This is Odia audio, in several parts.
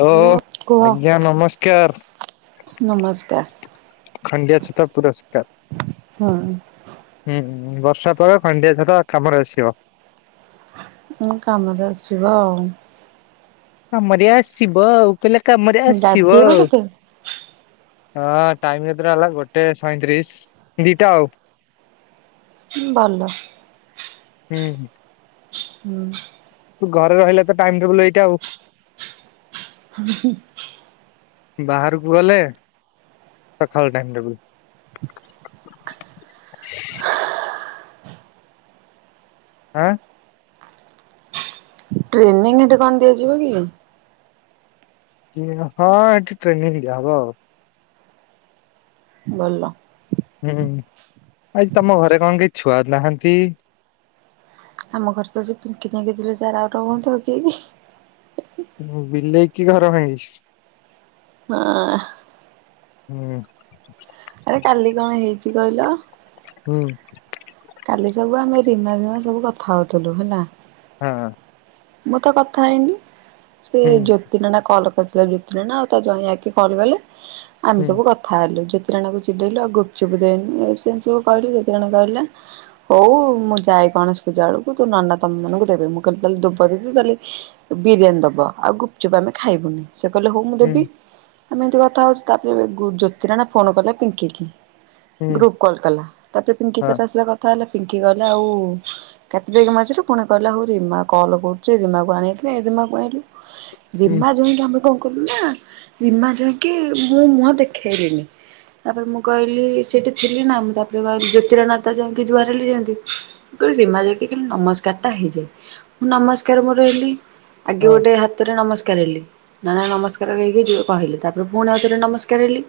ହ୍ୟାଲୋ ଆଜ୍ଞା ନମସ୍କାର ନମସ୍କାର। ଖଣ୍ଡିଆ ଛତା ପୁରସ୍କାର୍ ହୁଁ ହୁଁ ହୁଁ। ବର୍ଷା ପରେ ଖଣ୍ଡିଆ ଛତା କାମରେ ଆସିବ। ମୁଁ କାମ ରେ ଆସିବ ଆଉ। କାମରେ ଆସିବ ଆଉ ପିଲା କାମରେ ଆସିବ ଗାଧେଇବ ଆଉ। କେତେ? ହଁ ଟାଇମ କେତେଟା ହେଲା ଗୋଟେ ସଇଁତିରିଶ ଦିଟା ଆଉ। ଭଲ। ହୁଁ। ହୁଁ। ଘରେ ରହିଲେ ତ ଟାଇମ ଟେବୁଲ ଏଇଟା ଆଉ। ହର୍ହୁ ବାହାରୁକୁ ଗଲେ ସଖାଳ ଟାଇମ ଟେବୁଲ। ଆଁ। ଟ୍ରେନିଂ ଗୋଟେ କଣ ଦିଆଯିବ କି? ହଁ ଏଠି ଟ୍ରେନି ଦିଆ ହବ ଆଉ। ଭଲ। ହୁଁ ଆଜି ତମ ଘରେ କଣ କେହି ଛୁଆ ନାହାନ୍ତି। ଆମ ଘରେ ତ ସେ ପିଙ୍କି ନାଗି ଥିଲେ ଯାର ଆଉଟା ଭଉଣୀ ଥାଉ କିଏକି। ବିଲେଇ କି ଘର ଭାଙ୍ଗି ‌। ହଁ। ହୁଁ। ଆରେ କାଲି କଣ ହେଇଛି କହିଲ। ହୁଁ। କାଲି ସବୁ ଆମେ ରିନା ମୁଁ ସବୁ କଥା ହଉଥିଲୁ ହେଲା। ହଁ। ମୁଁ ତ କଥା ହେଇନି ସେ ହୁଁ ଜ୍ୟୋତି ନାନା କଲ କରି। ଜୋତି ନାନା ଆଉ ତା ଜଁଇ ଆକେ କଲ କଲେ ଆମେ ହୁଁ ସବୁ କଥା ହେଲୁ। ଜୋତି ନାନା କୁ ଚିଡେଇଲୁ ଆଉ ଗୁପଚୁପ ଦେଇନୁ ଇଏ ସିଏ ଏମିତି ସବୁ କହିଲୁ ଜୋତି ନାନା କହିଲା ହଉ ମୁଁ ଯାଏ। ଗଣେଷ ପୂଜା ବେଳକୁ ତୋ ନାନା ତମ ଦିଜଣ କୁ ଦେବେ ମୁଁ କିଇଲି ତାହେଲେ ଦ କରିବୁ ତାହେଲେ ବିରିୟାନି ଦବ ଆଉ ଗୁପଚୁପ ଆମେ ଖାଇବୁନି ସେ କହିଲେ ହଉ ମୁଁ ହୁଁ ଦେବି। ଆମେ ଏମିତି କଥା ହଉଛୁ ତାପରେ ଜ୍ୟୋତି ନାନା ଫୋନ କଲେ ପିଙ୍କିି କି। ହୁଁ ଗ୍ରୁପ କଲ୍ କଲା ତାପରେ ପିଙ୍କିି ହଁ ତାର ଆସିଲା କଥା ହେଲା। ପିଙ୍କି କଇଲା ଆଉ କାଟି ଦେଇକି ମଝିରୁ ପୁଣି କହିଲା ହଉ ରିମା କଲ୍ କରୁ ରୁଚି ରିମାକୁ ଆଣିବାକି ରିମା କୁ ଆଣିଲୁ ହୁଁ। ରୀମା ଯଇଁ କି ଆମେ କଣ। କୁଲୁନା ରୀମା ଯାଇକି ମୁଁ ମୁହଁ ଦେଖେଇ ଲିନି। ତାପରେ ମୁଁ କହିଲି ସେଠି ଥିଲି ନା ମୁଁ ତାପରେ ଗଲି ଜ୍ୟୋତି ନାନା ଆଉ ତା ଜଇ କି ଯୁହାର ହେଲି ଯେମତି। କଇଲି ରୀମା ଯାଇକି କେମିତି ନମସ୍କାର ଟା ହେଇଯାଏ ମୁଁ ନମସ୍ ତରେ ମୁଁ ରହିଲି ଆଗେ ହଁ ଗୋଟେ ହାତରେ ନମସ୍ ସ୍କାର ହେଲି ନନା ନମସ୍କାର ହେଇକି ଯୁ କହିଲି ତାପରେ ପୁଣି ଆଉଥରେ ନମସ୍କାର ହେଲି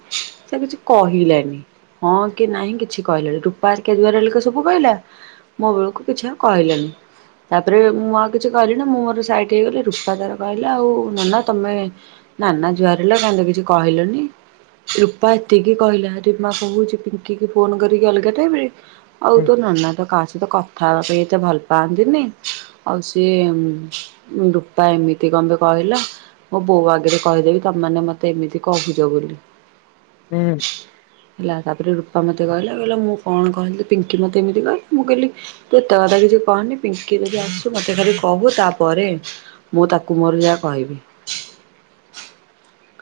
ସେ ଆଉ କିଛି କହି ଲାନୀ। ହଁ କି ନାହିଁ କିଛି କହିଲେନି ରୂପା ଘରିକା ଜୁହାର ବେଳକୁ ସବୁ କହିଲା ମୋ ବେଳକୁ କିଛି ଆଉ କହିଲେନି। ତାପରେ ମୁଁ ଆ କିଛି କହିଲିନୀ ମୁଁ ମୋର ସାଇଟ ହେଇଗଲି ରୂପା ତାର କହିଲା ଆଉ ନାନା ତମେ ନାନା ଜୁହର ହେଲା କାଇଁ। ତ କିଛି କହିଲନି। ରୂପା ଏତିକି କହିଲା ରୀମା କହୁଛି ପିଙ୍କିି କି ଫୋନ କରିକି ଅଲଗା ଟାଇମ ରେ। ଆଉ ହୁଁ ତୋ ନନା ତ କାହା ସହିତ କଥା ହେବା ପାଇଁ ଏତେ ଭଲ ପାଆନ୍ତିନି ଆଉ ସେ। ସିଏ ରୂପା ଏମିତି କଣ ବେ କହିଲା। ମୋ ବୋଉ ଆଗରେ କହିଦେବି ତମେ ମାନେ ମତେ ଏମିତି କହିଛ ବୋଲି। ହୁଁ। ହେଲା ତାପରେ ରୂପା ମତେ କହିଲା କହିଲା ମୁଁ କଣ କହିଲି ପିଙ୍କି ମତେ ଏମିତି କହିଲା ମୁଁ କହିଲି ତୁ ଏତେ କଥା କିଛି। କହନି ପିଙ୍କ ଦିଦି ଆସୁ। ମତେ ଖାଲି କହୁ ତାପରେ ମୁଁ ତାକୁ ମୋର ଯାହା କହିବି।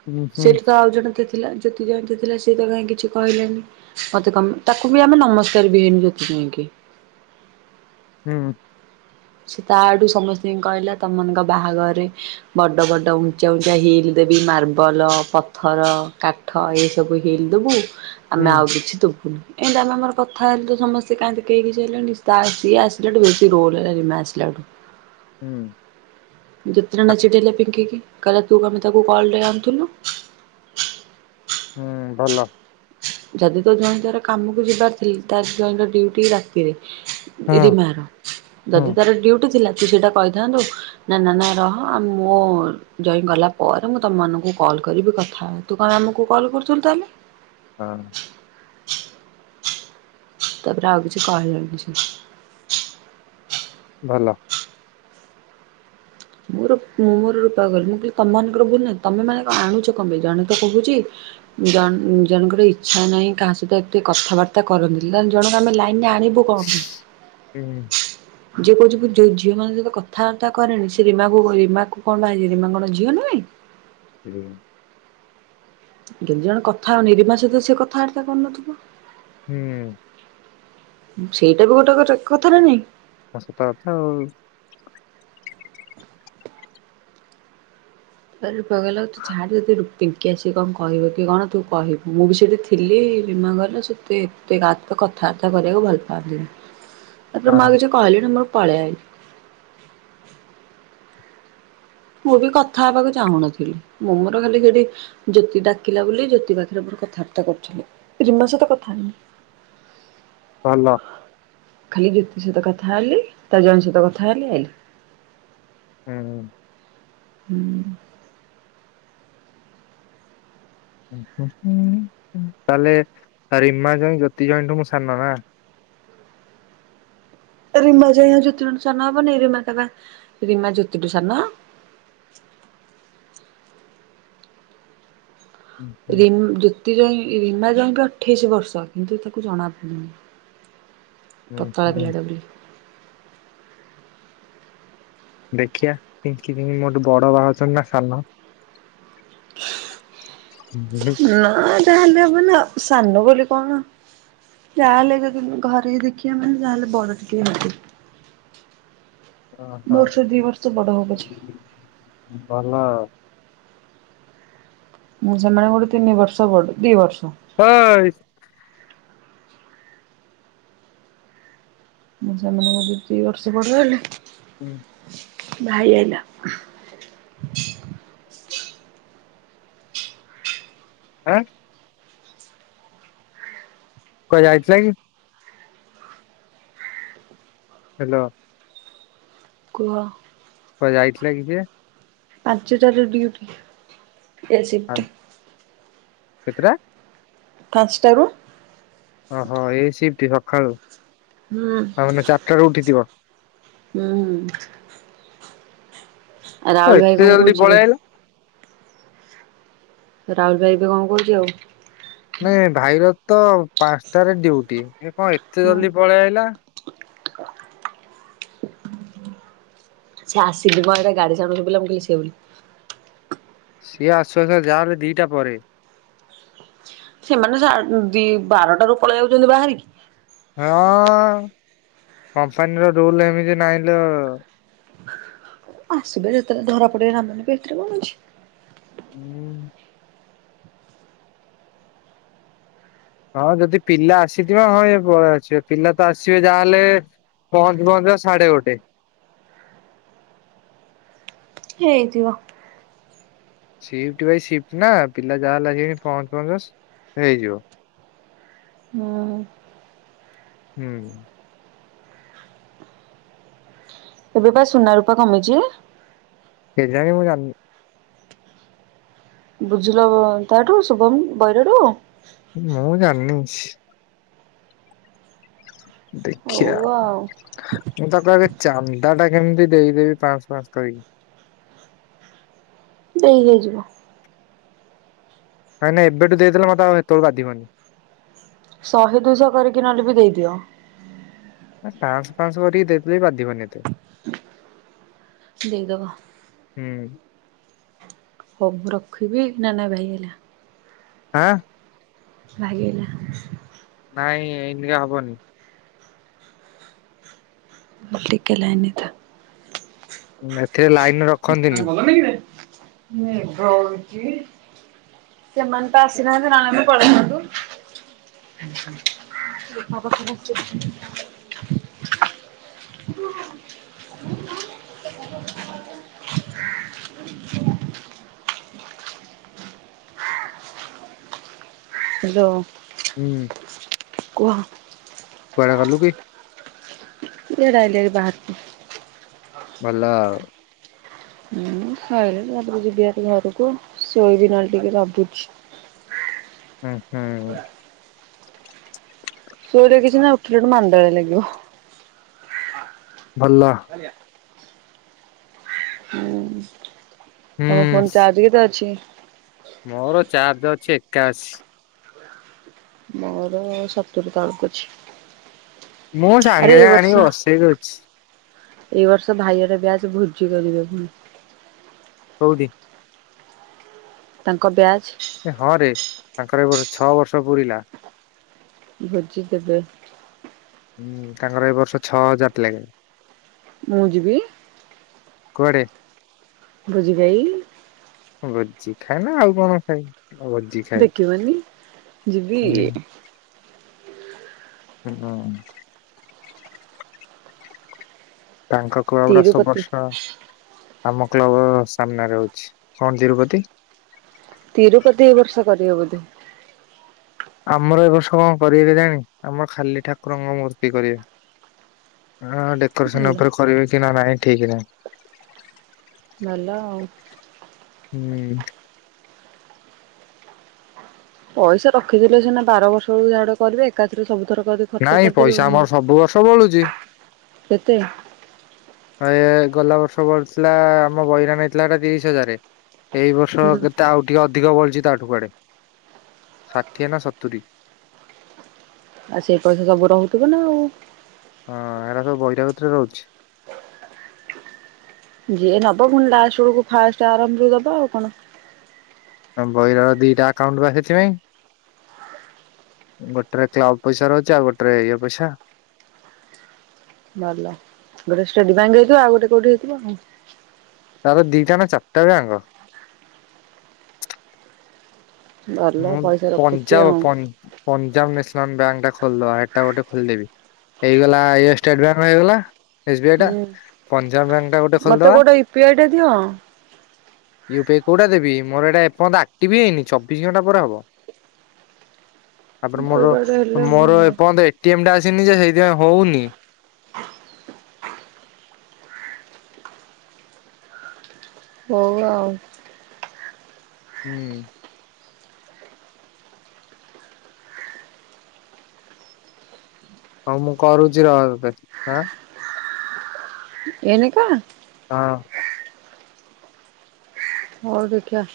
ହୁଁ ହୁଁ ସେଟି ତ ଆଉ ଜଣେ ତ ଥିଲା ଜ୍ୟୋତି ଯଇଁ ତ ଥିଲା। ସେ ତ କାହିଁ କିଛି କହି ଲେନି ମତେ କମ ତାକୁ ବି ଆମେ ନମସ୍କାର ବି ହେଇନୁ ଯୋତି ଜଇଁ କି। ହଁ ହୁଁ। ସେ ତା ଆଡୁ ସମସ୍ତିଙ୍କି କହିଲା ତମ ମାନଙ୍କ ବାହାଘର ରେ ବଡ ବଡ ଉଞ୍ଚା ଉଞ୍ଚା ହିଲ୍। ଦେବି ମାର୍ବଲ ପଥର କାଠ ଏସବୁ ହିଲ୍ ଦବୁ। ହୁଁ ଆମେ ଆଉ କିଛି ଦୁଖୁନି ଏତି ଆମେ ଆମର କଥା ହେଲୁ ସମସ୍ତେ କାହିଁ ତ କେହି କିଛି ହେଲେନି ତା ସିଏ ଆସିଲା ଠୁ ବେଶୀ ରୋଲ ହେଲା ରିନା ଆସିଲାଠୁ। ହୁଁ ଯେତେ ଜଣ ଆ ଚିଡେଇଲେ ପିଙ୍କିକି। କହିଲେ ତୁ କଣପାଇଁ ତାକୁ କଲରେ ଆଣୁଥିଲୁ। ହୁଁ ଭଲ। ଯଦି ତୋ ଜ୍ୱାଇଁ ପୁଅର କାମକୁ ଯିବାର ଥିଲ ତା ଜ୍ୱାଇଁର ଡ୍ୟୁଟି ରାତିରେ। ହଁ ଇରେ ମା ର ହଁ ଯଦି ତାର ଡ଼ିଉଟି ଥିଲା ତୁ ସେଇଟା କହି ନ୍ତୁ ନା ନା ନା ରହ ମୋ ଜ୍ୱାଇଁ ଗଲା ପରେ ମୁଁ ତମମାନଙ୍କୁ କଲ୍ କରିବି କଥା ଥା ହେବ। ତୁ କାଇ ଆମକୁ କଲ୍ କରୁଥିଲୁ ତାହେଲେ। ହଁ, [inaudible] ତାପରେ ଆଉ କିଛି କହିଲାନି କିଛି। ଭଲ। ମୋର ମୁଁ ମୋର ରୂପା କୁ କହଲି ମୁଁ କହିଲି ତମମାନଙ୍କର ଭୁଲ ନାହିଁ, ତମେ ମାନେ ଆଣୁଛ କଣପାଇ ଜାଣୁଛ ତ କହୁଛି। ଜ ଜଣଙ୍କର ଇଚ୍ଛା ନାହିଁ କାହା ସହିତ ଏତେ କଥାବାର୍ତ୍ତା କରନ୍ତିନି। ଯା ଜଣକ ଆମେ ଲାଇନ ରେ ଆ ଣିବୁ କଣ ପାଇଁ। ହୁଁ ଯିଏ କହୁଛି ଯୋଉ ଝିଅ ମାନଙ୍କ ସହିତ କଥାବାର୍ତ୍ତା କରେଣି ସେ ରିମା ବୋ କଣ ରିମାକୁ କଣ ପାଇଁ ରୀମା କଣ ଝିଅ ନୁହେଁ। [unintelligible] କେନ୍ ଜଣ କଥା ହଉନି ରିମା ସହିତ ସେ କଥାବାର୍ତା କରୁନଥିବ। ଉ ହୁଁ ସେଇଟା ବି ଗୋଟେ କ କଥା ଟେ ନାଇଁ। ଆ ସତ କଥା ଆଉ। ଆ ରୁପା କହିଲା ତୁ ଛାଡେ ଯଦି ପିଙ୍କି ଆସିକି କଣ କହିବ କି କଣ ତୁ କହିବୁ। ମୁଁ ବି ସେଠି ଥିଲି-ଇ-ଇ। ରିମା କହିଲା ସେତେ ଏତେ କାହା ସହିତ କଥାବାର୍ତ୍ତା କରିବାକୁ ଭଲ ପାଆନ୍ତିନି। ତାପରେ ମୁଁ ଆଉ କିଛି କହିଲିନି ମୁଁ ପଳେଇ ଆଇଲି। ମୁଁ ବି କଥା ହବାକୁ ଚାହୁଁନଥିଲି। ମୁଁ ମୋର ଖାଲି ସେଠି ଜ୍ୟୋତି ଡାକିଲା ବୋଲି ଜ୍ୟୋତି ପାଖରେ ବ କଥାବାର୍ତା କରୁଥିଲେ, ରିମା ସହିତ କଥା ହେଇନି। ହ୍ୟାଲୋ, ଖାଲି ଜ୍ୟୋତି ସହିତ କଥା ହେଲି, ତା ଜ୍ୱାଇଁ ସହିତ କଥା ହେଲି ଆଇଲି। ହୁଁ। ହୁଁ। ଉ-ଉ-ଉ ତାହେଲେ ରିମା ଜ୍ୱାଇଁ ଜ୍ୟୋତି ଜ୍ୱାଇଁଠୁ ସାନ ନା। ହ ରିମା ଜ୍ୱାଇଁ ଜୋତିଠୁ ସାନ ହବନି ରିମାଟା ରିମା ଜୋତିଠୁ ସାନ। [inaudible] ହୁଁ ହୁଁ ରିମ୍ ଜ୍ୟୋତି ଜ୍ୱାଇଁ ରୀମା ଜ୍ୱାଇଁ କୁ ଅଠେଇଶି ବର୍ଷ କିନ୍ତୁ ତାକୁ ଜଣା ପଡ଼ୁନି। ହୁଁ ପତଳା ହୁଁ ପିଲା ଟା ବୋଲି। ଦେଖିଆ ପିିଙ୍କି କେମିତି ମୋଠୁ ବଡ ବାହା ହୋଉଛନ୍ତି ନା ସାନ। ନାଁ ଯାହେଲେ କଣ ନାଁ ସାଙ୍ଗ ବୋଲି କଣ ଯାହା ହେଲେ ବି ଯଦି ଘରେ ଦେଖୀବେ ମାନେ ଯାହା ହେଲେ ବଡ଼ ଟିକେ ହୋଉଥିବା। ଓ ହ ପଛେ ଭଲ। ମୁଁ ସେମାନଙ୍କ ଠୁ ତିନି ବର୍ଷ ବଡ଼ ଦି ବର୍ଷ। ହଁ-ଅ-ଅ-ଅ-ଏ। ମୁଁ ସେମାନଙ୍କଠୁ ଦି ବର୍ଷ ପଡ ହେଲେ ହୁଁ। ଭାଇ ଆଇଲା। ଆଁ କୁଆଡେ ଯାଇଥିଲା କି? ହ୍ୟାଲୋ, କୁହ। କୁଆଡ଼େ ଯାଇଥିଲା କି ସିଏ? ଆଜି ତାର ଡ୍ୟୁଟି ଏ ଆଉ ସିଫ୍ଟ୍। କେତେଟା? ପାଞ୍ଚଟା [unintelligible] ଓହୋ ଏ ସିପ୍ଟି ସକାଳୁ ତା ମାନେ ଚାରିଟା ରୁ ଉଠିଥିବ। ହୁଁ ହୁଁ। କଣ ରାହୁଲ ଭାଇ ଏତେ ଜଲଦି କହୁଛି ଏବେ? ପଳେଇ ଆଇଲ? ରାଉଲ ଭାଇ ଏବେ କଣ କରୁଚି ଆଉ? ନାଇଁ ଭାଇ ର ତ ପାଞ୍ଚଟାରେ ଡ୍ୟୁଟି ଏ କଣ ଏତେ ହୁଁ ଜଲଦି ପଳେଇ ଆଇଲା? [inaudible] ସେ ଆସିନି ମ ଏଇଟା ଗାଡ଼ି ସାଉଣ୍ଡୁ ଶୁଭିଲା ମୁଁ କହିଲି ସିଏ ବୋଲି। ସିଏ ଆସୁ ଆସୁ ଯାହେଲେ ଦିଟା ପରେ। ସେମାନେ [unintelligible] ବାରଟାରୁ ପଳେଇ ଆଉଛନ୍ତି ବାହାରିକି। ହଁ କମ୍ପାନୀର ରୁଲ୍ ଏମିତି ନାହିଁଲୋ। ଆସିବେ ଯେତେବେଳେ ଧରା ପଡ଼ିବେ ନାମ ନେବେ ଏଥିରେ କଣ ଅଛି। ହୁଁ। ହଁ ଯଦି ପିଲା ଆସିଥିବେ ହଁ ଇଏ ପଳେଇ ଆସିବ ପିଲା ତ ଆସିବେ ଯାହାହେଲେ ପହଞ୍ଚୁ ପହଞ୍ଚୁ ତ ସାଢ଼େ ଗୋଟେ। ହେଇଥିବ। ସିପ୍ଟ ପାଇଁ ସିପ୍ଟ ନା ପିଲା ଯାହା ହେଲେ [unintelligible] ପହଂଚୁ ପହଂଚୁ ହେଇଯିବ। ହୁଁ। ହୁଁ। ଏବେ ବା ସୁନା ରୂପା କମିଚି? [unintelligible] ମୁଁ ଜାଣିନି। ବୁଝିଲ ତାଠୁ ଶୁଭମ୍ [unintelligible] ମୁଁ ଜାଣିନି କିଛି। ହଉ ଦେଖିଆ ଆଉ ମୁଁ ତାକୁ ଆଗେ ଚାନ୍ଦା ଟା ଏମିତି ଦେଇ ଦେବି ପାଁଆସ ପାଁଆସ କରିକି। ଦେଇ [unintelligible] ନାଇଁ ନାଇଁ ଏବେଠୁ ଦେଇଦେଲେ ମତେ ଆଉ ହେତେବେଳକୁ ବାଧିବନି। ଶହେ ଦୁଇଶହ କରିକି ନହେଲେ ବି ଦେଇଦିଅ। ପାଁଆସ ପାଁଆସ କରିକି ଦେଇଦେଲେ ବି ବାଧିବନି ଏତେ। ଦେଇଦେବ। ହୁଁ। ହଉ ମୁଁ ରଖିବି ନା ନା ଭାଇ ହେଲା। ଆଁ। ଭାଇ ଆଇଲା। ନାଇଁ ଏଇନିକା ହବନି। [unintelligible] ଟିକେ ଲାଇନି ରେ ଥା। ଏଥିରେ ଲାଇନ୍ ରେ ରଖନ୍ତିନି। ମେଘ ହଉଚି? ସେମାନେ ପା ଆସି ନାହାନ୍ତି ନହେଲେ ଆମେ ପଳେଇଥାନ୍ତୁ। [unintelligible] [inaudible] [inaudible] ହାଲୋ। ହୁଁ କୁହ। କୁଆଡ଼େ ଗଲୁ କି? ଇଆଡ଼େ ଆଇଲିଣି ବାହାରକୁ। ଭଲ ଆଉ। ହୁଁ ଖାଇଲେ ତାପରେ ଯିବି ଆ ଘରକୁ ଶୋଇବି ନହେଲେ ଟିକେ ଭାବୁଛି [inaudible] ହୁଁ ହୁଁ ଶୋଇଲେ କିଛି ନାଇଁ ଉଠିଲେ ମାଣ୍ଡାଳିଆ ଲାଗିବ। ଭଲ ହୁଁ ତମ ଫୋନ ଚାର୍ଜ ବି ତ ଅଛି। ମୋର ଚାର୍ଜ ଅଛି ଏକାଅଶି। ମୋର ସତୁରୀ ତଳକୁ ଅଛି। ମୁଁ ସାଙ୍ଗେ ସାଙ୍ଗେ ଆଣିକି ବସେଇକ ଅଛି। ଏ ବର୍ଷ ଭାଇଘର ବ୍ୟାଚ ଭୋଜି କରିବେ। ହଉ ଦେଖିବା। ତାଙ୍କ ବ୍ୟାଚ ହଁରେ ତାଙ୍କର ଏ ଛଅ ବର୍ଷ ପୁରିଲା। ଭୋଜିଦେବେ ହୁଁ ତାଙ୍କର ଏ ବର୍ଷ ଛଅ ହଜାର ଥିଲାଗେ [inaudible] ମୁଁ ଯିବି। କୁଆଡେ? ଭୋଜି ଖାଇ। ଭୋଜି ଖାଇ ନା ଆଉ କଣ ଖାଇ ଭୋଜି ଖାଇ ଦେଖିବନି ଯିବି ହୁଁ। ସେ [inaudible] ତାଙ୍କ କ୍ଲବ ର ସବୁ ତିରୁପତି ବର୍ଷ ଆମ କ୍ଲବ ସାମ୍ନାରେ ହଉଛି କଣ ତିରୁପତି ତିରୁପତି ଏ ବର୍ଷ କରିବ ବୋଧେ। ଆମର ଏବ ବର୍ଷ କଣ କରିବେ କେଜାଣି ଆମର ଖାଲି ଠାକୁରଙ୍କ ମୂର୍ତ୍ତି କରିବେ। ହଁ ଭଲ ଡେକୋରେସନ ଉପରେ କରିବେ କି ନା ନାଇଁ ଠିକ ନାହିଁ। ଭଲ ହୁଁ ପଇସା ରଖିଥିଲେ ସିନା ଆର ବର୍ଷକୁ ଯାହା କରିବେ ଏକାଥରେ ସବୁ ଏଥର ଯଦି ଖର୍ଚ୍ଚ ନାଇଁ କରିଦେବେ ପଇସା କୁହଁ ଆମର ସବୁ ବର୍ଷ ବଳୁଛି କେତେ ଏ ଗଲା ବର୍ଷ ବଳିଥିଲା ଆମ ବହି ନେଇଥିଲା ତିରିଶ ହଜାରରେ ଏଇ ବର୍ଷ ହୁଁ କେତେ ଆଉ ଟିକେ ଅଧିକ ବଳିଛି ତାଠୁ ଷାଠିଏ ନା ସତୁରି। ଆଉ ସେଇ ପଇସା ସବୁ ରହୁଥିବ ନା ଆଉ ହଁ ଏରା ସବୁ ବହିରେ ରହୁଛି। ଯିଏ ନବ ପୁଣି ଲାଷ୍ଟ ବେଳକୁ ଫାଷ୍ଟ ଆରମ୍ଭ ରୁ ଦବ ଆଉ କଣ। ବହିର ର ଦିଟା ଆକାଉଣ୍ଟରୁ ସେଥିପାଇଁ। ଗୋଟେରେ କ୍ଲବ ପଇସା ରହୁଛି ଆଉ ଗୋଟେରେ ଇଏ ପଇସା। ଭଲ ଗୋଟେ ଷ୍ଟେଡ଼ ବ୍ୟାଙ୍କ ହେଇଥିବ ଆଉ ଗୋଟେ କୋଉଠି ହେଇଥିବ ଆଉ। ତାର ଦିଟା ନା ଚାରିଟା ବ୍ୟାଙ୍କ। ଭଲ ମୁଁ ପଇସା ରଖୁଛି ପଞ୍ଜାବ ଆଉ ପଞ୍ଜାବ ନେ ନେସନାଲ ବ୍ୟାଙ୍କ ଟା ଖୋଲିଦେବା ଏଟା ଗୋଟେ ଖୋଲି ଦେବି ହେଇଗଲା ଷ୍ଟେଡ଼ ବ୍ୟାଙ୍କ ଟା ହେଇଗଲା ଏସ ବି ଆଇ ଟା ହୁଁ ପଞ୍ଜାବ ବ୍ୟାଙ୍କ ଟା ଗୋଟେ ମତେ ଖୋଲିଦବା ଗୋଟେ ୟୁପିଆଇ ଟା ଦିଅ ୟୁି ପି ଆଇ କୋଉଟା ଦେବି ମୋର ଏଇଟା ଏପର୍ଯ୍ୟନ୍ତ ଆକ୍ଟିଭ ହେଇନି ବ ତାପରେ ମୋର କୋଉଟା ଗୋଟେ ହେଲେ ହୁଅନ୍ତା ମୋରନ୍ତ [inaudible] ନିଜେ ସେଇଥିପାଇଁ ହଉନି। ହଉ ଆଉ। ହୁଁ ହଁ ମୁଁ କରୁଛି ରହ ତତେ ଏଇନିକା ହଁ ହଉ ଦେଖିଆ।